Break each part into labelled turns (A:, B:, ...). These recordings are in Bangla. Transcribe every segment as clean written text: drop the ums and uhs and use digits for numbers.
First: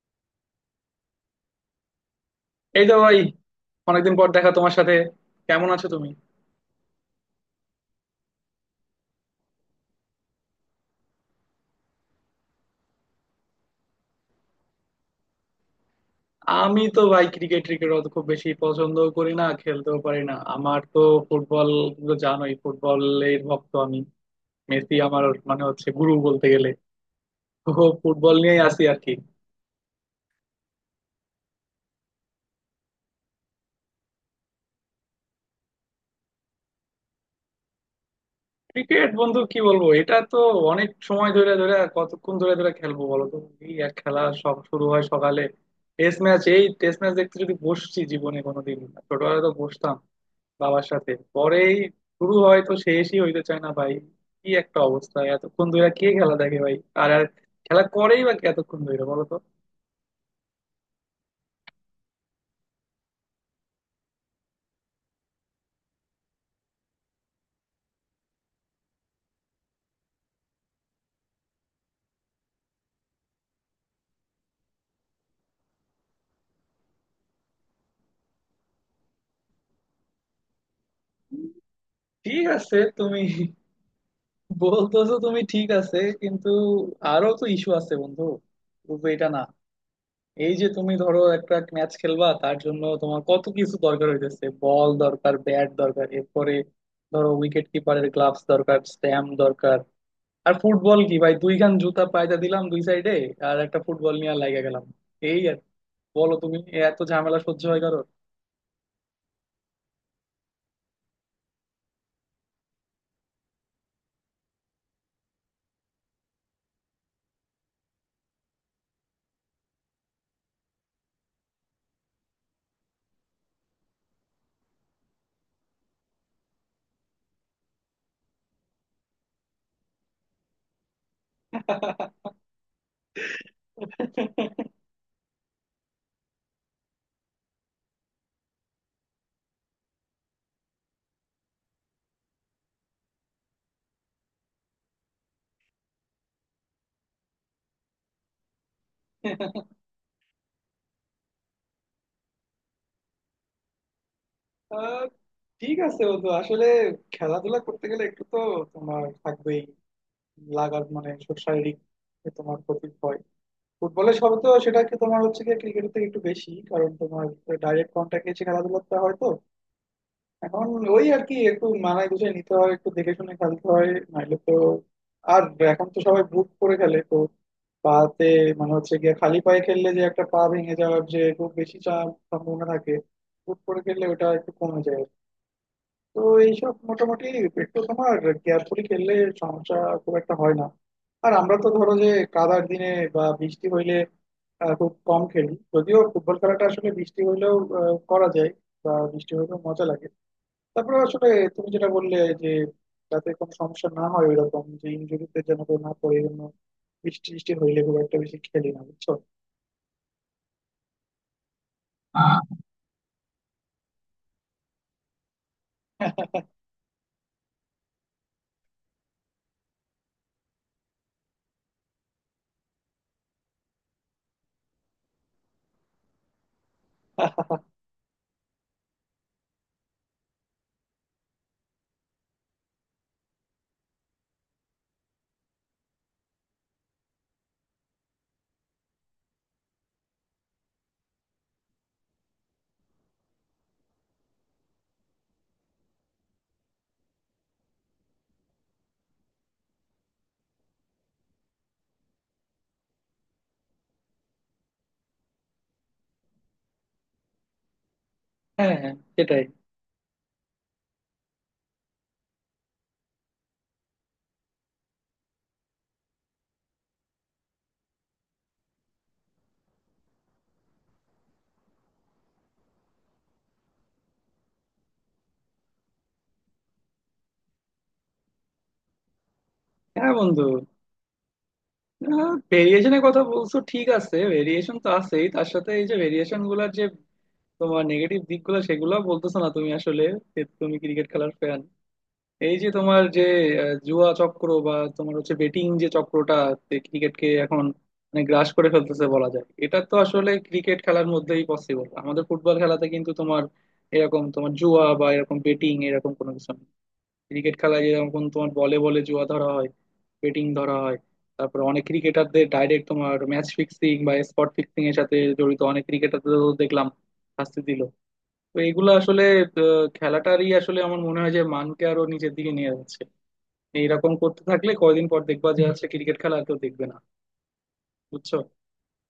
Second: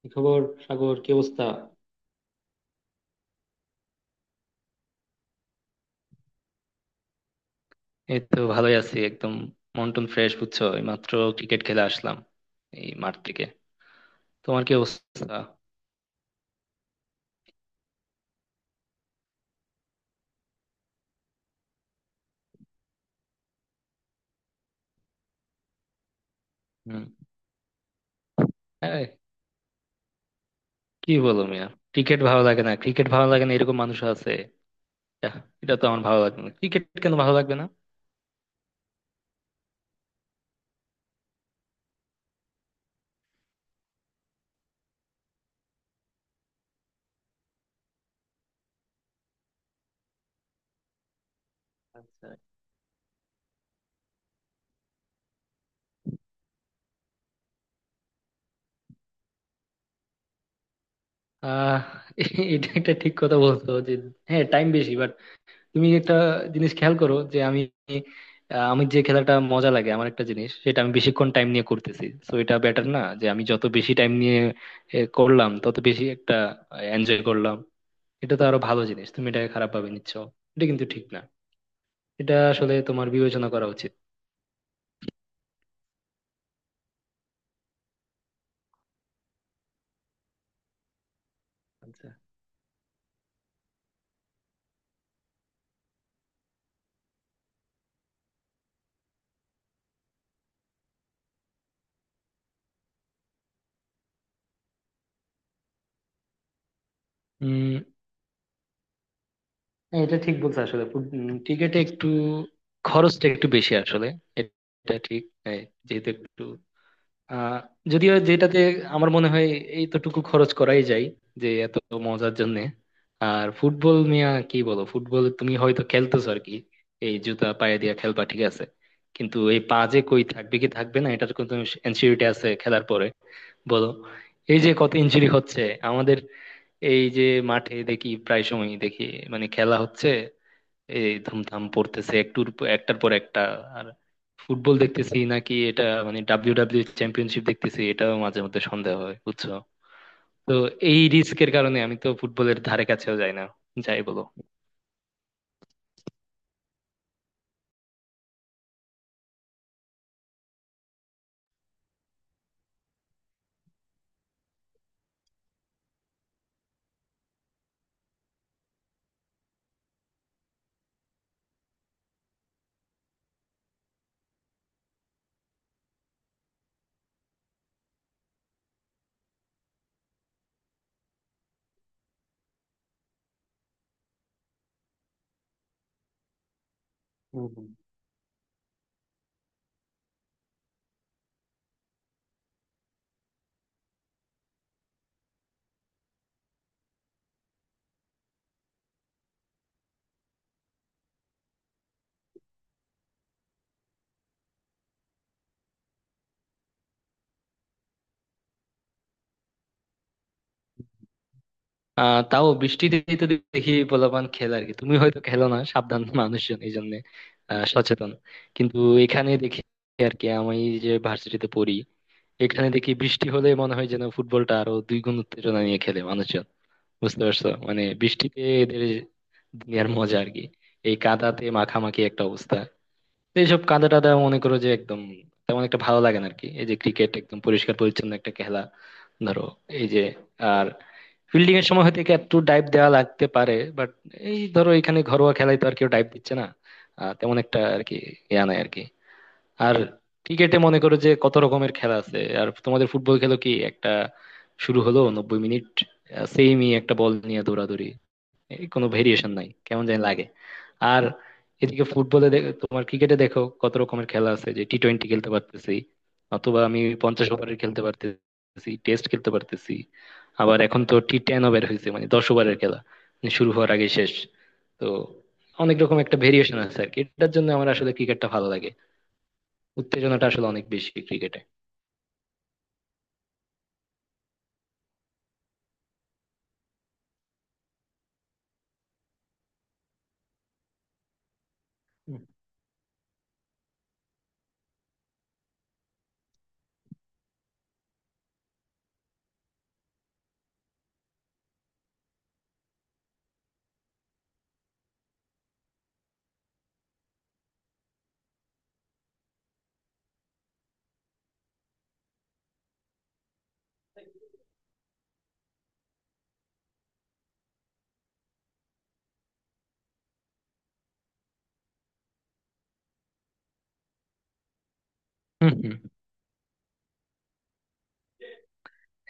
A: কি খবর? সাগর, কি অবস্থা?
B: এই তো ভাই, অনেকদিন পর দেখা তোমার সাথে। কেমন আছো তুমি?
A: এই তো ভালোই আছি একদম। মন টন ফ্রেশ, বুঝছো? এই মাত্র ক্রিকেট খেলে আসলাম, এই মাঠ থেকে। তোমার কি অবস্থা?
B: আমি তো ভাই ক্রিকেট ক্রিকেট অত খুব বেশি পছন্দ করি না, খেলতেও পারি না। আমার তো ফুটবল, তুমি তো জানোই, ফুটবলের ভক্ত আমি। মেসি আমার মানে হচ্ছে গুরু বলতে গেলে।
A: হম।
B: তো ফুটবল নিয়েই আসি আর
A: হ্যাঁ,
B: কি।
A: কি বলো মিয়া, ক্রিকেট ভালো লাগে না, ক্রিকেট ভালো লাগে না এরকম মানুষ আছে? আহ, এটা তো, আমার ভালো লাগে না ক্রিকেট কেন ভালো লাগবে না?
B: ক্রিকেট বন্ধু কি বলবো, এটা তো অনেক সময় ধরে ধরে, কতক্ষণ ধরে ধরে খেলবো বলো তো? এই এক খেলা, সব শুরু হয় সকালে। টেস্ট ম্যাচ, এই টেস্ট ম্যাচ দেখতে যদি বসছি জীবনে কোনোদিন, ছোটবেলায় তো বসতাম বাবার সাথে, পরেই
A: আচ্ছা।
B: শুরু হয় তো শেষই হইতে চায় না ভাই। কি একটা অবস্থা, এতক্ষণ ধরে কে খেলা দেখে ভাই! আর আর খেলা করেই বা কে এতক্ষণ ধরে বলো তো?
A: আহ এটা একটা ঠিক কথা বলছো যে হ্যাঁ, টাইম বেশি। তুমি একটা জিনিস খেয়াল করো যে আমি, আমি যে খেলাটা মজা লাগে আমার, একটা জিনিস সেটা আমি বেশিক্ষণ টাইম নিয়ে করতেছি তো এটা বেটার না? যে আমি যত বেশি টাইম নিয়ে করলাম তত বেশি একটা এনজয় করলাম। এটা তো আরো ভালো জিনিস, তুমি এটাকে খারাপ ভাবে নিচ্ছ। এটা কিন্তু ঠিক না। এটা
B: ঠিক
A: আসলে
B: আছে
A: তোমার
B: তুমি
A: বিবেচনা করা উচিত।
B: বলতেছো, তুমি ঠিক আছে, কিন্তু আরো তো ইস্যু আছে বন্ধু, শুধু এটা না। এই যে তুমি ধরো একটা ম্যাচ
A: আচ্ছা।
B: খেলবা, তার জন্য তোমার কত কিছু দরকার হইতেছে, বল দরকার, ব্যাট দরকার, এরপরে ধরো উইকেট কিপারের গ্লাভস দরকার, স্ট্যাম্প দরকার। আর ফুটবল কি ভাই, দুইখান জুতা পায়দা দিলাম দুই সাইডে, আর একটা ফুটবল নিয়ে লাগা গেলাম, এই আর কি। বলো তুমি, এত ঝামেলা সহ্য হয়
A: উম
B: কারো?
A: হ্যাঁ, এটা ঠিক বলছো আসলে। ক্রিকেটে একটু খরচটা একটু বেশি আসলে, এটা ঠিক। এই, যেহেতু একটু আহ যদিও যেটাতে আমার মনে হয় এইতটুকু খরচ করাই যায় যে, এত মজার জন্য। আর ফুটবল নিয়ে কি বলো, ফুটবল তুমি হয়তো খেলতেছো আর কি, এই জুতা পায়ে দিয়ে খেলবা, ঠিক আছে। কিন্তু এই পা যে কই থাকবে, কি থাকবে না, এটার কোনো এনসিউরিটি আছে খেলার পরে? বলো। এই যে কত ইনজুরি হচ্ছে আমাদের, এই যে মাঠে দেখি, প্রায় সময় দেখি, মানে খেলা হচ্ছে, এই ধুমধাম পড়তেছে একটার পর একটা। আর ফুটবল দেখতেছি নাকি এটা, মানে ডাব্লিউ ডাব্লিউ চ্যাম্পিয়নশিপ দেখতেছি এটাও মাঝে মধ্যে সন্দেহ হয়, বুঝছো? তো এই রিস্কের কারণে আমি তো ফুটবলের ধারে কাছেও যাই না, যাই বলো।
B: আহ, ঠিক আছে বন্ধু, আসলে খেলাধুলা করতে গেলে একটু তো তোমার থাকবেই লাগার, মানে শারীরিক যে তোমার ক্ষতি হয়। ফুটবলের সবে তো সেটা কি তোমার হচ্ছে কি ক্রিকেটের থেকে একটু বেশি, কারণ তোমার ডাইরেক্ট কন্ট্যাক্ট এসে খেলাধুলা হয় তো। এখন ওই আর কি, একটু মানায় গুছিয়ে নিতে হয়, একটু দেখে শুনে খেলতে হয়, নাইলে তো আর। এখন তো সবাই বুট করে খেলে তো পাতে, মানে হচ্ছে গিয়ে খালি পায়ে খেললে যে একটা পা ভেঙে যাওয়ার যে খুব বেশি চাপ সম্ভাবনা থাকে, বুট করে খেললে ওটা একটু কমে যায়। তো এইসব মোটামুটি
A: হুম, হুম।
B: একটু তোমার কেয়ারফুলি খেললে সমস্যা খুব একটা হয় না। আর আমরা তো ধরো যে কাদার দিনে বা বৃষ্টি হইলে খুব কম খেলি, যদিও ফুটবল খেলাটা আসলে বৃষ্টি হইলেও করা যায়, বা বৃষ্টি হইলেও মজা লাগে। তারপরে আসলে তুমি যেটা বললে, যে যাতে কোনো সমস্যা না হয়, ওইরকম যে ইনজুরিতে যেন কেউ না পড়ে, এই জন্য বৃষ্টি টিষ্টি হইলে খুব একটা বেশি খেলি না, বুঝছো। হ্যাঁ
A: তাও বৃষ্টিতে তো দেখি পোলাপান খেলে আর কি, তুমি হয়তো খেলো না, সাবধান মানুষজন এই জন্য, সচেতন। কিন্তু এখানে দেখি আর কি, আমি যে ভার্সিটিতে পড়ি এখানে, দেখি বৃষ্টি হলে মনে হয় যেন ফুটবলটা আরো 2 গুণ উত্তেজনা নিয়ে খেলে মানুষজন। বুঝতে পারছো, মানে বৃষ্টিতে এদের দুনিয়ার মজা আর কি, এই কাদাতে মাখামাখি একটা অবস্থা। তো এইসব কাদা টাদা, মনে করো যে একদম তেমন একটা ভালো লাগে না আর কি। এই যে ক্রিকেট একদম পরিষ্কার পরিচ্ছন্ন একটা খেলা, ধরো, এই যে, আর ফিল্ডিং এর সময় হয়তো একে একটু ডাইভ দেওয়া লাগতে পারে, বাট এই ধরো এখানে ঘরোয়া খেলায় তো আর কেউ ডাইভ দিচ্ছে না। তেমন একটা আর কি ইয়া নাই আর কি। আর ক্রিকেটে মনে করো যে কত রকমের খেলা আছে, আর তোমাদের ফুটবল খেলো কি, একটা শুরু হলো, 90 মিনিট সেমই একটা বল নিয়ে দৌড়াদৌড়ি। এই কোনো ভেরিয়েশন
B: সেটাই।
A: নাই, কেমন জানি লাগে। আর এদিকে ফুটবলে, তোমার ক্রিকেটে দেখো কত রকমের খেলা আছে, যে টি20 খেলতে পারতেছি অথবা আমি 50 ওভারের খেলতে পারতেছি, টেস্ট খেলতে পারতেছি। আবার এখন তো টি10 ওভার হয়েছে, মানে 10 ওভারের খেলা, মানে শুরু হওয়ার আগে শেষ। তো অনেক রকম একটা ভেরিয়েশন আছে আর কি, এটার জন্য আমার আসলে ক্রিকেটটা ভালো লাগে।
B: হ্যাঁ
A: উত্তেজনাটা
B: বন্ধু,
A: আসলে অনেক বেশি ক্রিকেটে।
B: ভেরিয়েশনের কথা বলছো, ঠিক আছে, ভেরিয়েশন তো আছেই, তার সাথে এই যে ভেরিয়েশন গুলার যে তোমার নেগেটিভ দিকগুলো সেগুলো বলতেছো না তুমি আসলে। যে তুমি ক্রিকেট খেলার ফ্যান, এই যে তোমার যে জুয়া চক্র বা তোমার হচ্ছে বেটিং যে চক্রটা ক্রিকেটকে এখন মানে গ্রাস করে ফেলতেছে বলা যায়, এটা তো আসলে ক্রিকেট খেলার মধ্যেই পসিবল। আমাদের ফুটবল খেলাতে কিন্তু তোমার এরকম তোমার জুয়া বা এরকম বেটিং এরকম কোনো কিছু নেই। ক্রিকেট খেলায় যেরকম তোমার বলে বলে জুয়া ধরা হয়, বেটিং ধরা হয়, তারপর অনেক ক্রিকেটারদের ডাইরেক্ট তোমার ম্যাচ ফিক্সিং বা স্পট ফিক্সিং এর সাথে জড়িত অনেক ক্রিকেটারদের দেখলাম শাস্তি দিল। তো এগুলো আসলে খেলাটারই আসলে আমার মনে হয় যে মানকে আরো নিচের দিকে নিয়ে যাচ্ছে। এইরকম করতে থাকলে কয়দিন পর দেখবা
A: হুম
B: যে
A: হুম।
B: হচ্ছে ক্রিকেট খেলা আর কেউ দেখবে না, বুঝছো।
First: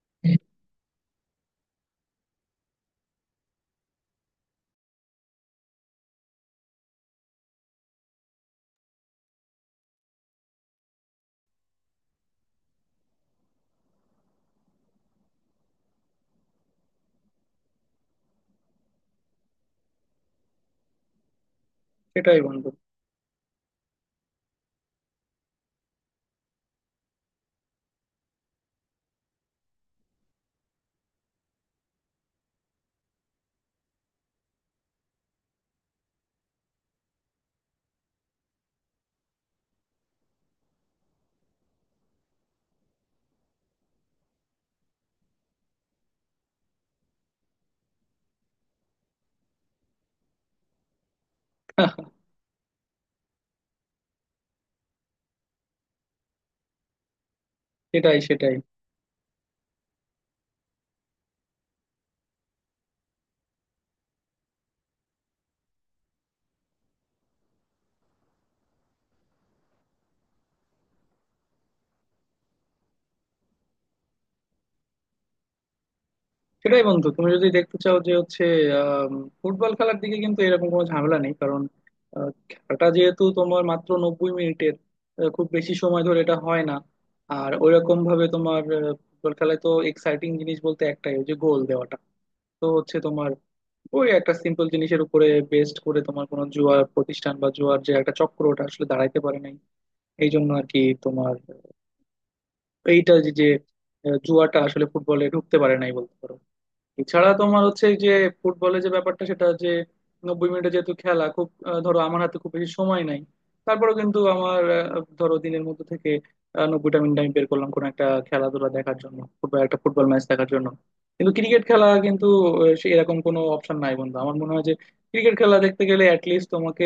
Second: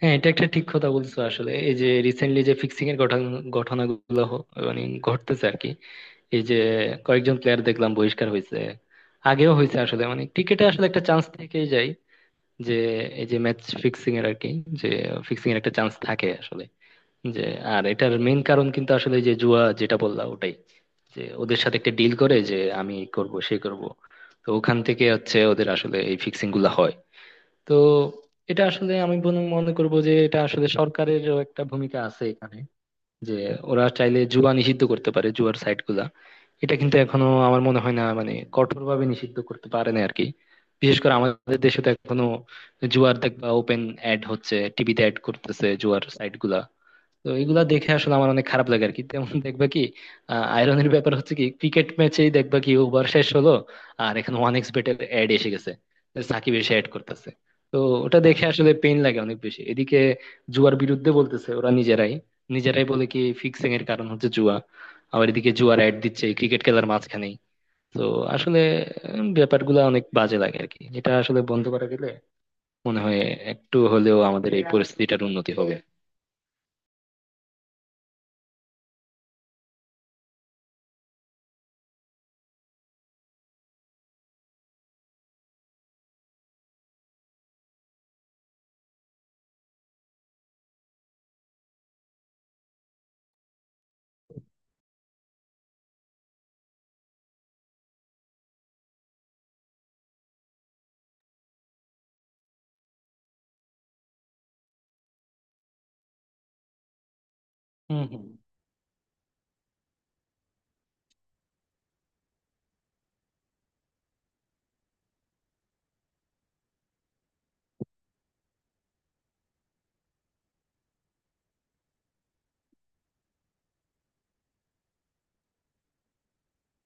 A: হ্যাঁ, এটা একটা ঠিক কথা বলছো আসলে। এই যে রিসেন্টলি যে ফিক্সিং এর ঘটনা, ঘটনাগুলো হ- মানে ঘটতেছে আর কি। এই যে কয়েকজন প্লেয়ার দেখলাম বহিষ্কার হয়েছে, আগেও হয়েছে আসলে। মানে ক্রিকেটে আসলে একটা চান্স থেকেই যায় যে, এই যে ম্যাচ ফিক্সিং এর আর কি, যে ফিক্সিং এর একটা চান্স থাকে আসলে, যে। আর এটার মেইন কারণ কিন্তু আসলে এই যে জুয়া, যেটা বললাম ওটাই, যে ওদের সাথে একটা ডিল করে
B: সেটাই
A: যে
B: বন্ধু।
A: আমি এই করব, সে করব। তো ওখান থেকে হচ্ছে ওদের আসলে এই ফিক্সিং গুলা হয়। তো এটা আসলে আমি মনে করব যে এটা আসলে সরকারেরও একটা ভূমিকা আছে এখানে, যে ওরা চাইলে জুয়া নিষিদ্ধ করতে পারে, জুয়ার সাইট গুলা। এটা কিন্তু এখনো আমার মনে হয় না মানে কঠোর ভাবে নিষিদ্ধ করতে পারে না আরকি, বিশেষ করে আমাদের দেশে তো এখনো। জুয়ার দেখবা ওপেন অ্যাড হচ্ছে, টিভিতে অ্যাড করতেছে জুয়ার সাইট গুলা। তো এগুলা দেখে আসলে আমার অনেক খারাপ লাগে আর কি। তেমন দেখবা কি, আয়রনের ব্যাপার হচ্ছে কি ক্রিকেট ম্যাচেই দেখবা কি ওভার শেষ হলো, আর এখানে ওয়ান এক্স বেটের অ্যাড এসে গেছে, সাকিব এসে অ্যাড করতেছে। তো
B: সেটাই,
A: ওটা দেখে
B: সেটাই।
A: আসলে পেইন লাগে অনেক বেশি। এদিকে জুয়ার বিরুদ্ধে বলতেছে ওরা নিজেরাই, নিজেরাই বলে কি ফিক্সিং এর কারণ হচ্ছে জুয়া, আবার এদিকে জুয়ার অ্যাড দিচ্ছে ক্রিকেট খেলার মাঝখানেই। তো আসলে ব্যাপারগুলো অনেক বাজে লাগে আর কি। এটা আসলে বন্ধ করা গেলে মনে হয় একটু হলেও আমাদের এই পরিস্থিতিটার উন্নতি হবে।
B: সেটাই বন্ধু, তুমি যদি দেখতে চাও যে হচ্ছে আম, ফুটবল খেলার দিকে কিন্তু এরকম কোনো ঝামেলা নেই, কারণ খেলাটা যেহেতু তোমার মাত্র 90 মিনিটের, খুব বেশি সময় ধরে এটা হয় না। আর ওইরকম ভাবে তোমার ফুটবল খেলায় তো এক্সাইটিং জিনিস বলতে একটাই, ওই যে গোল দেওয়াটা। তো হচ্ছে তোমার ওই একটা সিম্পল জিনিসের উপরে বেস্ট করে তোমার কোনো জুয়া প্রতিষ্ঠান বা জুয়ার যে একটা চক্র ওটা আসলে দাঁড়াইতে পারে নাই। এই জন্য আর কি তোমার এইটা যে যে, জুয়াটা আসলে ফুটবলে ঢুকতে পারে নাই বলতে পারো। এছাড়া তোমার হচ্ছে এই
A: হম
B: যে
A: হম।
B: ফুটবলে যে ব্যাপারটা, সেটা যে 90 মিনিটে যেহেতু খেলা, খুব ধরো আমার হাতে খুব বেশি সময় নাই, তারপরেও কিন্তু আমার ধরো দিনের মধ্যে থেকে 90টা মিনিট আমি বের করলাম কোনো একটা খেলাধুলা দেখার জন্য, ফুটবল একটা ফুটবল ম্যাচ দেখার জন্য। কিন্তু ক্রিকেট খেলা কিন্তু সে এরকম কোনো অপশন নাই বন্ধু। আমার মনে হয় যে ক্রিকেট খেলা দেখতে গেলে অ্যাটলিস্ট তোমাকে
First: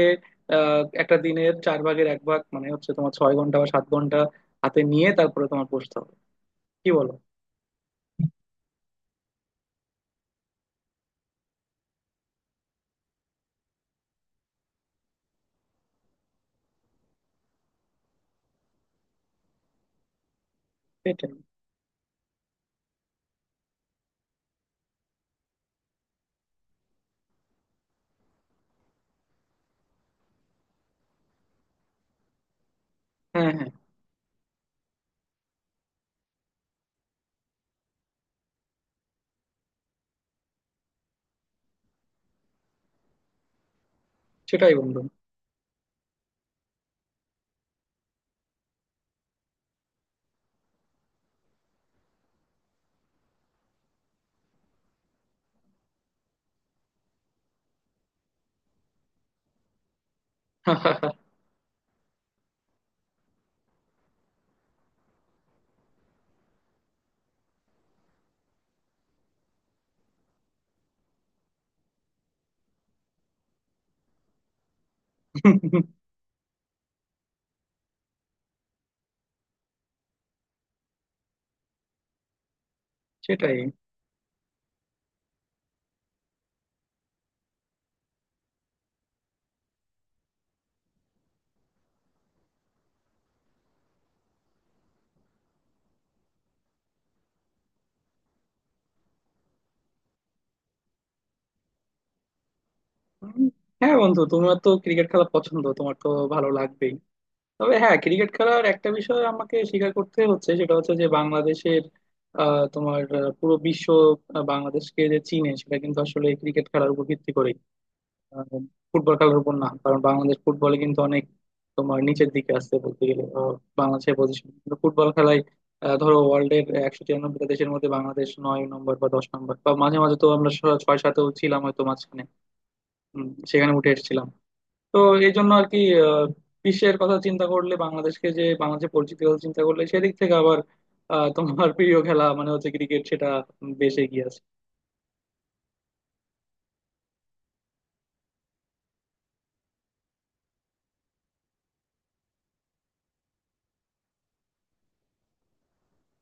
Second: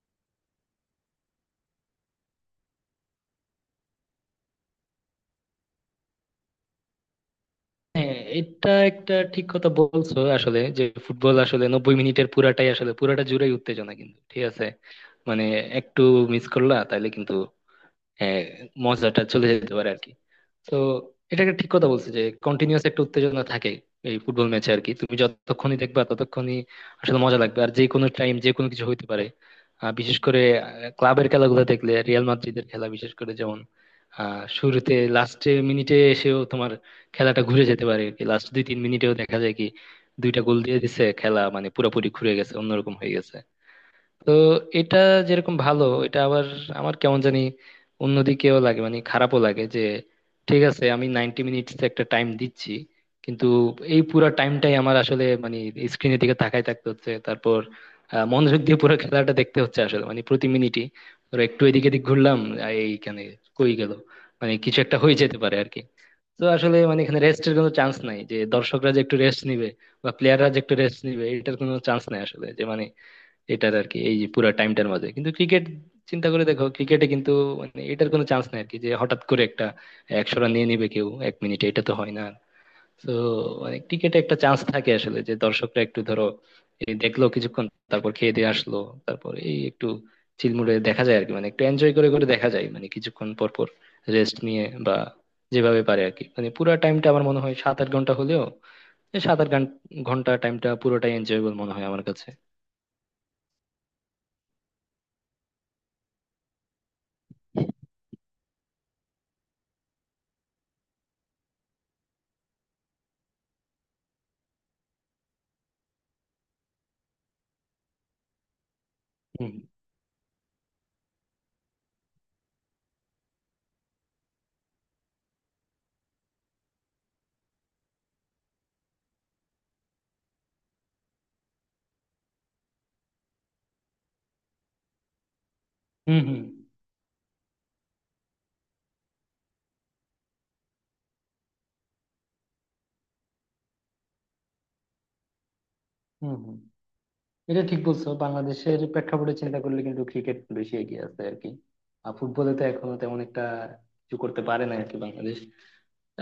B: একটা দিনের চার ভাগের এক ভাগ, মানে হচ্ছে তোমার 6 ঘন্টা বা 7 ঘন্টা হাতে নিয়ে তারপরে তোমার বসতে হবে, কি বলো?
A: হ্যাঁ, এটা একটা ঠিক কথা বলছো আসলে, যে ফুটবল আসলে 90 মিনিটের পুরাটাই আসলে, পুরাটা জুড়েই উত্তেজনা, কিন্তু ঠিক আছে, মানে একটু মিস করলা তাহলে কিন্তু, হ্যাঁ, মজাটা চলে যেতে পারে আর কি। তো
B: সেটাই।
A: এটা একটা ঠিক কথা বলছো যে কন্টিনিউয়াস একটা উত্তেজনা থাকে এই ফুটবল ম্যাচে আর কি। তুমি যতক্ষণই দেখবা ততক্ষণই আসলে মজা লাগবে, আর যে কোনো টাইম যে কোনো কিছু হইতে পারে। বিশেষ করে ক্লাবের খেলাগুলো দেখলে, রিয়াল মাদ্রিদের খেলা বিশেষ করে
B: হ্যাঁ
A: যেমন,
B: হ্যাঁ,
A: শুরুতে লাস্টের মিনিটে এসেও তোমার খেলাটা ঘুরে যেতে পারে আর কি, লাস্ট 2-3 মিনিটেও দেখা যায় কি দুইটা গোল দিয়ে দিছে, খেলা মানে পুরোপুরি ঘুরে গেছে, অন্যরকম হয়ে গেছে। তো
B: সেটাই
A: এটা
B: বন্ধু।
A: যেরকম ভালো, এটা আবার আমার কেমন জানি অন্যদিকেও লাগে, মানে খারাপও লাগে যে ঠিক আছে আমি 90 মিনিটস একটা টাইম দিচ্ছি, কিন্তু এই পুরো টাইমটাই আমার আসলে মানে স্ক্রিনের দিকে তাকাই থাকতে হচ্ছে। তারপর মনোযোগ দিয়ে পুরো খেলাটা দেখতে হচ্ছে আসলে, মানে প্রতি মিনিটই, ধরো একটু এদিক এদিক ঘুরলাম, এইখানে কই গেল, মানে কিছু একটা হয়ে যেতে পারে আর কি। তো আসলে মানে এখানে রেস্টের কোনো চান্স নাই, যে দর্শকরা যে একটু রেস্ট নিবে বা প্লেয়াররা যে একটু রেস্ট নিবে, এটার কোনো চান্স নাই আসলে, যে মানে এটার আর কি এই যে পুরো টাইমটার মাঝে। কিন্তু ক্রিকেট চিন্তা করে দেখো, ক্রিকেটে কিন্তু মানে এটার কোনো চান্স নাই আর কি, যে হঠাৎ করে একটা 100 রান নিয়ে নিবে কেউ এক মিনিটে, এটা তো হয় না। তো
B: সেটাই।
A: মানে ক্রিকেটে একটা চান্স থাকে আসলে, যে দর্শকরা একটু ধরো এই দেখলো কিছুক্ষণ, তারপর খেয়ে দিয়ে আসলো, তারপর এই একটু চিলমুড়ে দেখা যায় আর কি, মানে একটু এনজয় করে করে দেখা যায় মানে কিছুক্ষণ পর পর, রেস্ট নিয়ে বা যেভাবে পারে আর কি। মানে পুরো টাইমটা আমার মনে হয় 7-8 ঘন্টা হলেও, এই ঘন্টা টাইমটা পুরোটাই এনজয়েবল মনে হয় আমার কাছে।
B: উম, হ্যাঁ বন্ধু, তোমার তো ক্রিকেট খেলা পছন্দ, তোমার তো ভালো লাগবেই। তবে হ্যাঁ, ক্রিকেট খেলার একটা বিষয় আমাকে স্বীকার করতে হচ্ছে, সেটা হচ্ছে যে বাংলাদেশের তোমার পুরো বিশ্ব বাংলাদেশকে যে চিনে সেটা কিন্তু আসলে ক্রিকেট খেলার উপর ভিত্তি করেই, আহ, ফুটবল খেলার
A: হুম
B: উপর না, কারণ বাংলাদেশ ফুটবলে কিন্তু অনেক তোমার নিচের দিকে আসছে বলতে গেলে। বাংলাদেশের পজিশন কিন্তু ফুটবল খেলায় ধরো ওয়ার্ল্ডের 193টা দেশের মধ্যে বাংলাদেশ 9 নম্বর বা 10 নম্বর, বা মাঝে মাঝে তো আমরা ছয় সাতেও ছিলাম হয়তো মাঝখানে, সেখানে উঠে এসেছিলাম। তো এই জন্য আর কি,
A: হুম।
B: আহ,
A: হুম
B: বিশ্বের কথা চিন্তা করলে বাংলাদেশকে যে, বাংলাদেশের পরিচিতি কথা চিন্তা করলে সেদিক থেকে আবার তোমার প্রিয় খেলা মানে হচ্ছে ক্রিকেট, সেটা বেশ এগিয়ে আছে।
A: হুম হুম। এটা ঠিক বলছো, বাংলাদেশের প্রেক্ষাপটে চিন্তা করলে কিন্তু ক্রিকেট বেশি এগিয়ে আছে আর কি। আর ফুটবলে তো এখনো তেমন একটা কিছু করতে পারে না আর কি বাংলাদেশ।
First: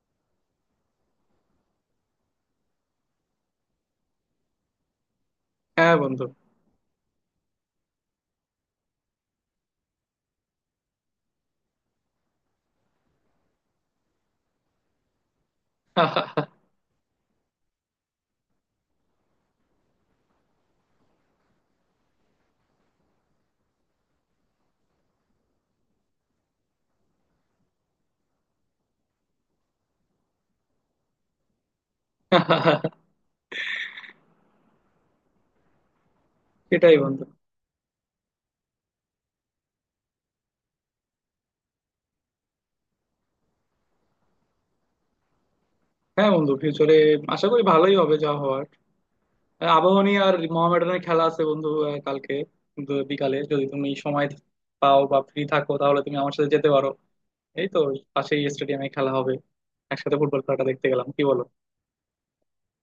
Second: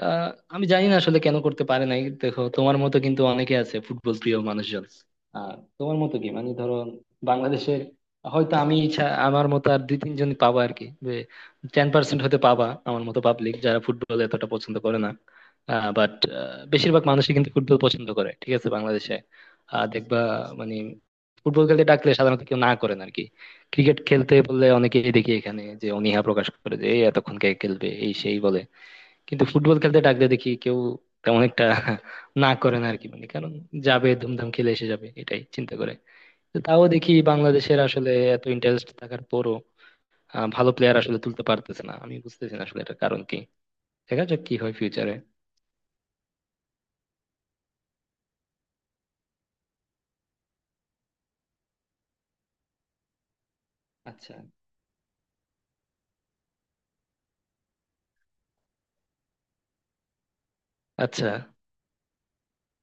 A: আহ আমি জানি না আসলে কেন করতে পারে নাই, দেখো তোমার মতো কিন্তু অনেকে আছে ফুটবল প্রিয় মানুষজন। আর
B: হ্যাঁ
A: তোমার মতো
B: বন্ধু।
A: কি মানে, ধরো বাংলাদেশের, হয়তো আমি আমার মতো আর 2-3 জন পাবা আর কি, যে 10% হতে পাবা আমার মতো পাবলিক যারা ফুটবল এতটা পছন্দ করে না। বাট বেশিরভাগ মানুষই কিন্তু ফুটবল পছন্দ করে, ঠিক আছে, বাংলাদেশে। আহ, দেখবা মানে ফুটবল খেলতে ডাকলে সাধারণত কেউ না করেন আর কি। ক্রিকেট খেলতে বললে অনেকেই দেখি এখানে যে অনীহা প্রকাশ করে যে এই এতক্ষণ কে খেলবে এই সেই বলে, কিন্তু ফুটবল খেলতে ডাকলে দেখি কেউ তেমন একটা না করে না আর কি। মানে কারণ, যাবে ধুমধাম খেলে এসে যাবে, এটাই চিন্তা করে। তো তাও
B: সেটাই
A: দেখি
B: বন্ধু।
A: বাংলাদেশের আসলে এত ইন্টারেস্ট থাকার পরও ভালো প্লেয়ার আসলে তুলতে পারতেছে না, আমি বুঝতেছি না আসলে এটার কারণ কি। দেখা যাক কি হয় ফিউচারে।
B: হ্যাঁ বন্ধু, ফিউচারে আশা করি ভালোই হবে যা হওয়ার। আবাহনী আর মোহামেডানের খেলা আছে বন্ধু, কালকে বিকালে, যদি তুমি সময়
A: আচ্ছা।
B: পাও বা ফ্রি থাকো তাহলে তুমি আমার সাথে যেতে পারো। এই তো পাশেই স্টেডিয়ামে খেলা হবে, একসাথে ফুটবল খেলাটা দেখতে গেলাম, কি
A: আচ্ছা।
B: বলো?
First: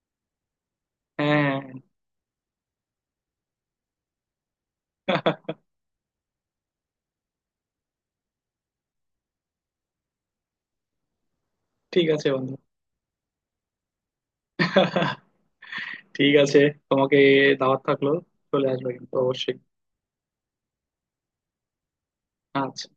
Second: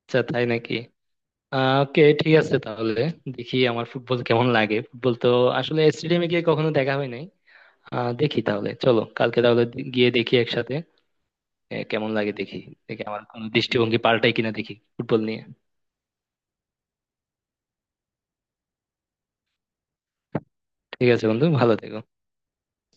A: আচ্ছা, তাই নাকি?
B: হ্যাঁ।
A: ওকে, ঠিক আছে তাহলে। দেখি আমার ফুটবল কেমন লাগে, ফুটবল তো আসলে স্টেডিয়ামে গিয়ে কখনো দেখা হয় নাই। দেখি তাহলে, চলো কালকে তাহলে গিয়ে দেখি একসাথে,
B: ঠিক
A: কেমন
B: আছে
A: লাগে
B: বন্ধু,
A: দেখি। দেখি আমার কোনো দৃষ্টিভঙ্গি পাল্টাই কিনা, দেখি ফুটবল নিয়ে।
B: ঠিক আছে। তোমাকে দাওয়াত থাকলো, চলে আসবে কিন্তু অবশ্যই।
A: ঠিক আছে বন্ধু, ভালো থেকো।
B: আচ্ছা।